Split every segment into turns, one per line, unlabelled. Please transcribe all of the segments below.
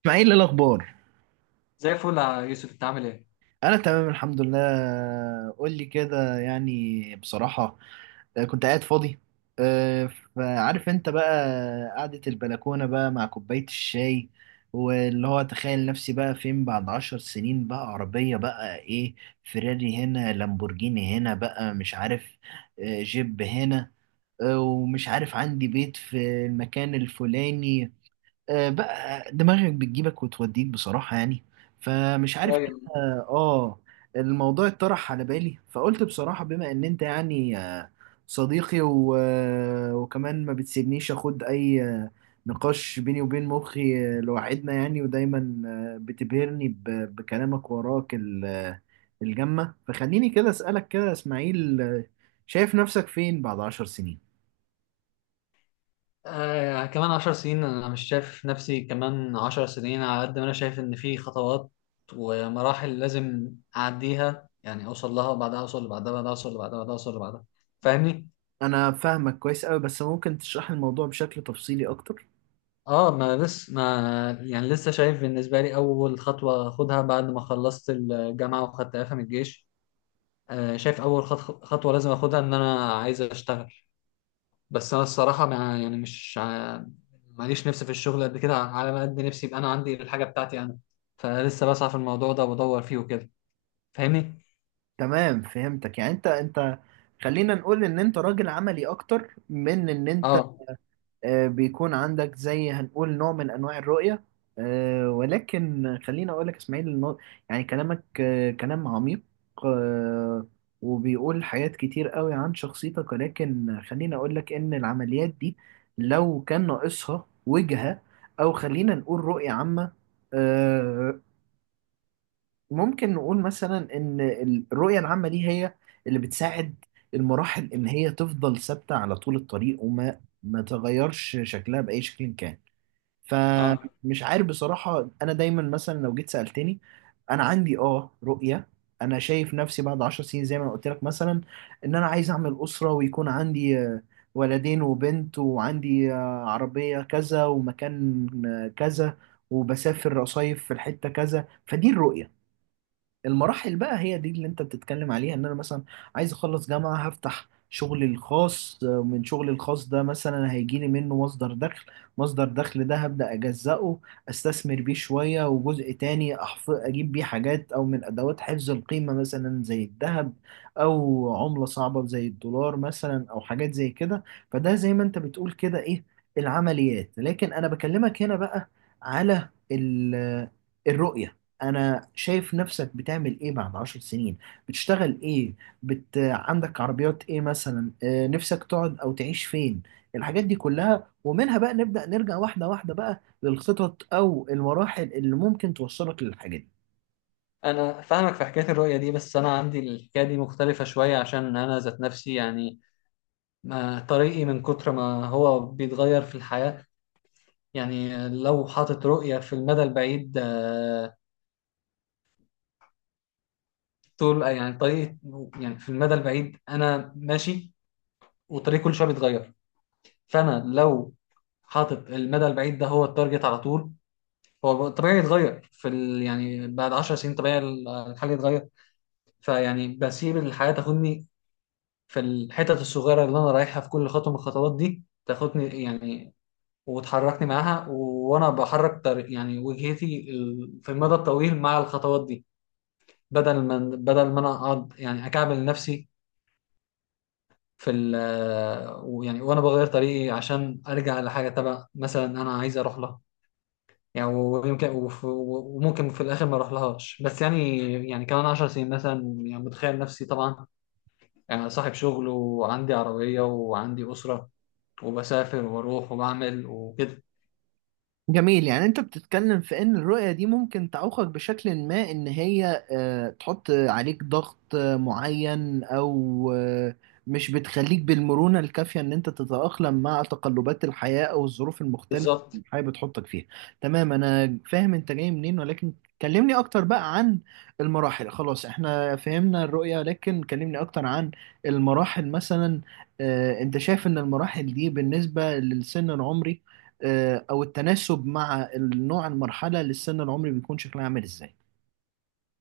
اسماعيل، ايه الاخبار؟
زي الفل يا يوسف، انت عامل ايه؟
انا تمام الحمد لله. قول لي كده يعني بصراحه. كنت قاعد فاضي. أه، فعارف انت بقى. قعده البلكونه بقى مع كوبايه الشاي، واللي هو تخيل نفسي بقى فين بعد 10 سنين، بقى عربيه بقى ايه؟ فيراري هنا، لامبورجيني هنا، بقى مش عارف. جيب هنا. ومش عارف عندي بيت في المكان الفلاني. بقى دماغك بتجيبك وتوديك بصراحة يعني. فمش عارف
شوية.
كده. اه الموضوع اتطرح على بالي، فقلت بصراحة بما ان انت يعني صديقي و... آه، وكمان ما بتسيبنيش اخد اي نقاش بيني وبين مخي لوحدنا يعني، ودايما بتبهرني بكلامك، وراك ال... آه، الجمة. فخليني كده اسألك كده يا اسماعيل، شايف نفسك فين بعد 10 سنين؟
كمان عشر سنين، انا مش شايف نفسي كمان عشر سنين، على قد ما انا شايف ان في خطوات ومراحل لازم اعديها، يعني اوصل لها وبعدها اوصل لبعدها، بعدها اوصل لبعدها، بعدها اوصل لبعدها. فاهمني؟
انا فاهمك كويس قوي، بس ممكن تشرح لي الموضوع بشكل تفصيلي اكتر؟
اه ما لسه ما يعني لسه شايف بالنسبة لي اول خطوة اخدها بعد ما خلصت الجامعة واخدت اعفاء من الجيش. آه، شايف اول خطوة لازم اخدها ان انا عايز اشتغل. بس انا الصراحه، ما يعني، مش ماليش نفسي في الشغل قد كده، على ما قد نفسي يبقى انا عندي الحاجه بتاعتي انا. فلسه بسعى في الموضوع ده وبدور فيه وكده. فاهمني؟
تمام، فهمتك. يعني انت خلينا نقول ان انت راجل عملي اكتر من ان انت
اه.
بيكون عندك زي هنقول نوع من انواع الرؤية. ولكن خلينا اقول لك اسماعيل، إنه يعني كلامك كلام عميق، آه، وبيقول حاجات كتير قوي عن شخصيتك. ولكن خلينا اقول لك ان العمليات دي لو كان ناقصها وجهة، او خلينا نقول رؤية عامة، آه، ممكن نقول مثلا ان الرؤية العامة دي هي اللي بتساعد المراحل ان هي تفضل ثابتة على طول الطريق، وما ما تغيرش شكلها بأي شكل كان.
اه،
فمش عارف بصراحة، انا دايما مثلا لو جيت سألتني، انا عندي رؤية. انا شايف نفسي بعد 10 سنين زي ما قلت لك، مثلا ان انا عايز اعمل أسرة، ويكون عندي ولدين وبنت، وعندي عربية كذا، ومكان كذا، وبسافر أصيف في الحتة كذا. فدي الرؤية. المراحل بقى هي دي اللي انت بتتكلم عليها، ان انا مثلا عايز اخلص جامعة، هفتح شغلي الخاص، من شغلي الخاص ده مثلا هيجيلي منه مصدر دخل. مصدر دخل ده هبدأ أجزأه، استثمر بيه شوية، وجزء تاني اجيب بيه حاجات او من ادوات حفظ القيمة مثلا زي الذهب، او عملة صعبة زي الدولار مثلا، او حاجات زي كده. فده زي ما انت بتقول كده ايه، العمليات. لكن انا بكلمك هنا بقى على الرؤية. انا شايف نفسك بتعمل ايه بعد 10 سنين؟ بتشتغل ايه؟ عندك عربيات ايه مثلا، نفسك تقعد او تعيش فين؟ الحاجات دي كلها، ومنها بقى نبدأ نرجع واحدة واحدة بقى للخطط او المراحل اللي ممكن توصلك للحاجات دي.
انا فاهمك في حكايه الرؤيه دي، بس انا عندي الحكايه دي مختلفه شويه، عشان انا ذات نفسي يعني، ما طريقي من كتر ما هو بيتغير في الحياه. يعني لو حاطط رؤيه في المدى البعيد، طول يعني طريقي، يعني في المدى البعيد انا ماشي وطريقي كل شويه بيتغير. فانا لو حاطط المدى البعيد ده هو التارجت على طول، هو طبيعي يتغير في يعني بعد 10 سنين طبيعي الحل يتغير. فيعني بسيب الحياة تاخدني في الحتت الصغيرة اللي أنا رايحها، في كل خطوة من الخطوات دي تاخدني يعني، وتحركني معاها وأنا بحرك طريق، يعني وجهتي في المدى الطويل مع الخطوات دي، بدل ما أنا أقعد يعني أكعبل نفسي في ويعني وأنا بغير طريقي عشان أرجع لحاجة تبع مثلا أنا عايز أروح لها. يعني ويمكن وممكن في الاخر ما اروح لهاش، بس يعني، يعني كمان 10 سنين مثلا، يعني متخيل نفسي طبعا يعني صاحب شغل وعندي عربية وعندي أسرة، وبسافر وبروح وبعمل وكده.
جميل. يعني انت بتتكلم في ان الرؤية دي ممكن تعوقك بشكل ما، ان هي تحط عليك ضغط معين، او مش بتخليك بالمرونة الكافية ان انت تتأقلم مع تقلبات الحياة او الظروف المختلفة
بالظبط.
اللي الحياة بتحطك فيها. تمام، انا فاهم انت جاي منين. ولكن كلمني اكتر بقى عن المراحل. خلاص احنا فهمنا الرؤية، لكن كلمني اكتر عن المراحل مثلا. انت شايف ان المراحل دي بالنسبة للسن العمري، او التناسب مع النوع، المرحله للسن العمري بيكون شكلها عامل ازاي؟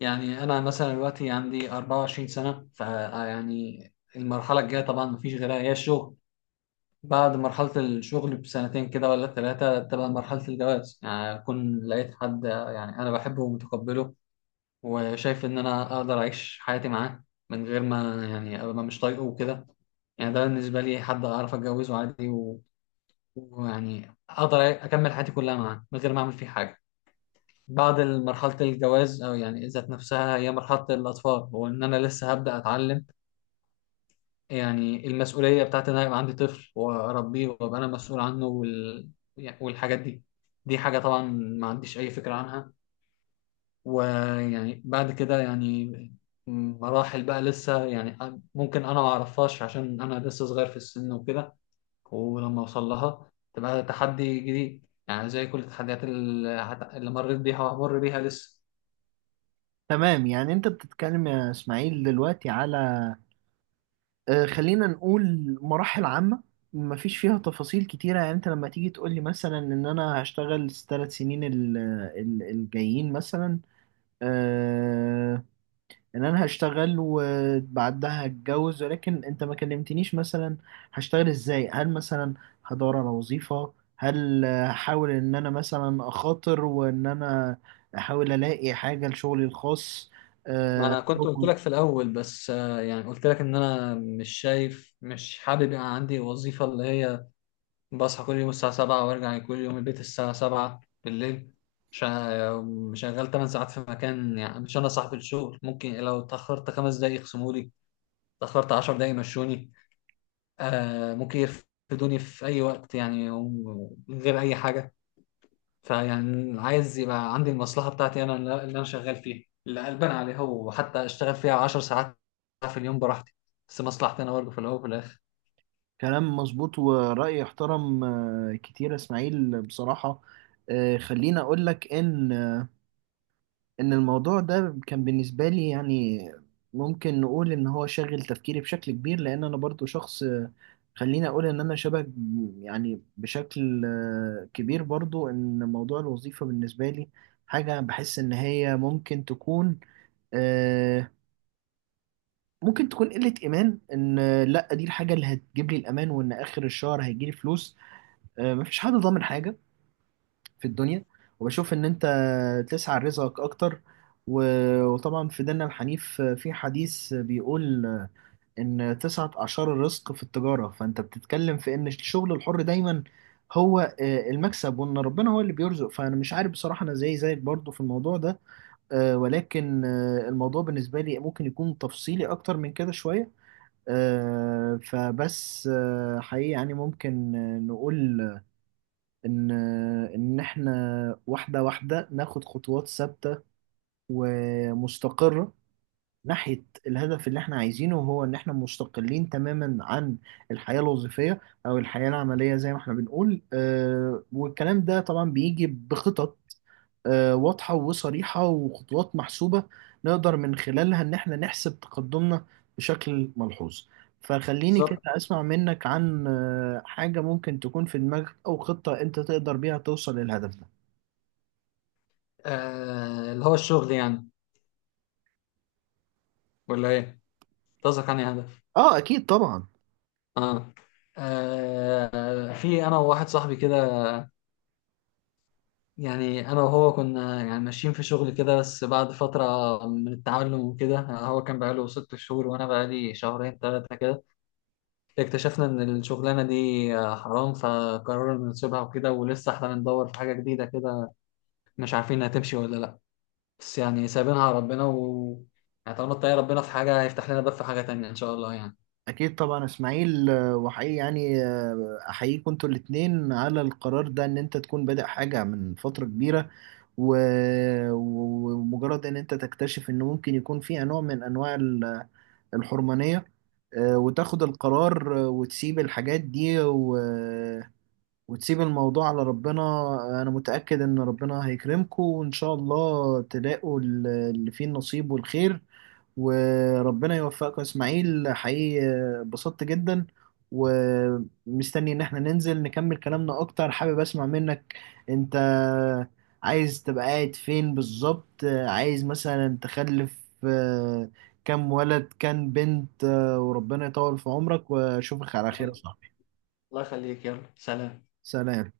يعني أنا مثلا دلوقتي عندي 24 سنة، فيعني المرحلة الجاية طبعا مفيش غيرها هي الشغل. بعد مرحلة الشغل بسنتين كده ولا ثلاثة تبقى مرحلة الجواز، يعني أكون لقيت حد يعني أنا بحبه ومتقبله، وشايف ان انا اقدر اعيش حياتي معاه من غير ما يعني ابقى مش طايقه وكده. يعني ده بالنسبه لي حد اعرف اتجوزه عادي ويعني اقدر اكمل حياتي كلها معاه من غير ما اعمل فيه حاجه. بعد مرحله الجواز، او يعني ذات نفسها هي مرحله الاطفال، وان انا لسه هبدا اتعلم يعني المسؤوليه بتاعت ان انا يبقى عندي طفل واربيه وابقى انا مسؤول عنه يعني والحاجات دي، دي حاجه طبعا ما عنديش اي فكره عنها. ويعني بعد كده يعني مراحل بقى لسه، يعني ممكن انا ما اعرفهاش عشان انا لسه صغير في السن وكده، ولما اوصل لها تبقى تحدي جديد، يعني زي كل التحديات اللي اللي مريت بيها وهمر بيها لسه.
تمام. يعني انت بتتكلم يا اسماعيل دلوقتي على خلينا نقول مراحل عامه، مفيش فيها تفاصيل كتيره. يعني انت لما تيجي تقول لي مثلا ان انا هشتغل ال3 سنين الجايين مثلا، آه، ان انا هشتغل وبعدها هتجوز، ولكن انت ما كلمتنيش مثلا هشتغل ازاي. هل مثلا هدور على وظيفة؟ هل هحاول ان انا مثلا اخاطر وان انا احاول الاقي حاجة لشغلي الخاص؟
ما
آه،
انا كنت قلت لك في الاول، بس آه، يعني قلت لك ان انا مش شايف، مش حابب يبقى عندي وظيفة اللي هي بصحى كل يوم الساعة سبعة وارجع كل يوم البيت الساعة سبعة بالليل، شغال تمن ساعات في مكان، يعني مش أنا صاحب الشغل، ممكن لو اتأخرت خمس دقايق يخصمولي، اتأخرت عشر دقايق يمشوني. آه، ممكن يرفدوني في أي وقت، يعني ومن غير أي حاجة. فيعني عايز يبقى عندي المصلحة بتاعتي أنا، اللي أنا شغال فيها، اللي قلبان عليها، وحتى أشتغل فيها عشر ساعات في اليوم براحتي، بس مصلحتي أنا برضه في الأول وفي الآخر.
كلام مظبوط ورأي يحترم كتير يا اسماعيل بصراحة. خليني اقول لك ان الموضوع ده كان بالنسبة لي، يعني ممكن نقول ان هو شاغل تفكيري بشكل كبير، لان انا برضو شخص، خليني اقول ان انا شبه، يعني بشكل كبير برضو ان موضوع الوظيفة بالنسبة لي حاجة بحس ان هي آه، ممكن تكون قلة ايمان، ان لا دي الحاجة اللي هتجيب لي الامان، وان اخر الشهر هيجي لي فلوس. مفيش حد ضامن حاجة في الدنيا. وبشوف ان انت تسعى لرزقك اكتر، وطبعا في ديننا الحنيف في حديث بيقول ان تسعة اعشار الرزق في التجارة. فانت بتتكلم في ان الشغل الحر دايما هو المكسب، وان ربنا هو اللي بيرزق. فانا مش عارف بصراحة، انا زي زيك برضو في الموضوع ده، ولكن الموضوع بالنسبة لي ممكن يكون تفصيلي اكتر من كده شوية. آه، فبس آه، حقيقي يعني ممكن نقول ان ان احنا واحده واحده ناخد خطوات ثابته ومستقره ناحية الهدف اللي احنا عايزينه، هو ان احنا مستقلين تماما عن الحياة الوظيفية او الحياة العملية، زي ما احنا بنقول. والكلام ده طبعا بيجي بخطط واضحة وصريحة، وخطوات محسوبة نقدر من خلالها ان احنا نحسب تقدمنا بشكل ملحوظ. فخليني كده
بالظبط.
اسمع منك عن حاجة ممكن تكون في دماغك، او خطة انت تقدر بيها توصل للهدف ده.
آه، اللي هو الشغل يعني، ولا إيه؟ قصدك عن هدف.
اه، اكيد طبعا.
اه. آه، في انا وواحد صاحبي كده، يعني انا وهو كنا يعني ماشيين في شغل كده، بس بعد فتره من التعلم وكده، هو كان بقاله ست شهور وانا بقالي شهرين ثلاثه كده، اكتشفنا ان الشغلانه دي آه، حرام، فقررنا نسيبها وكده. ولسه احنا بندور في حاجه جديده كده، مش عارفين هتمشي ولا لا، بس يعني سايبينها على ربنا، و يعني طالما اتقي ربنا في حاجه هيفتح لنا باب في حاجه تانية ان شاء الله يعني.
أكيد طبعا إسماعيل، وحقيقي يعني أحييكم أنتوا الاتنين على القرار ده، إن أنت تكون بادئ حاجة من فترة كبيرة، ومجرد إن أنت تكتشف إن ممكن يكون فيها نوع من أنواع الحرمانية، وتاخد القرار، وتسيب الحاجات دي، وتسيب الموضوع على ربنا. أنا متأكد إن ربنا هيكرمكم، وإن شاء الله تلاقوا اللي فيه النصيب والخير. وربنا يوفقك يا اسماعيل، حقيقي اتبسطت جدا. ومستني ان احنا ننزل نكمل كلامنا اكتر. حابب اسمع منك انت، عايز تبقى قاعد فين بالظبط؟ عايز مثلا تخلف آه، كام ولد كام بنت؟ وربنا يطول في عمرك واشوفك على خير يا
تمام.
صاحبي.
الله يخليك، يلا سلام.
سلام.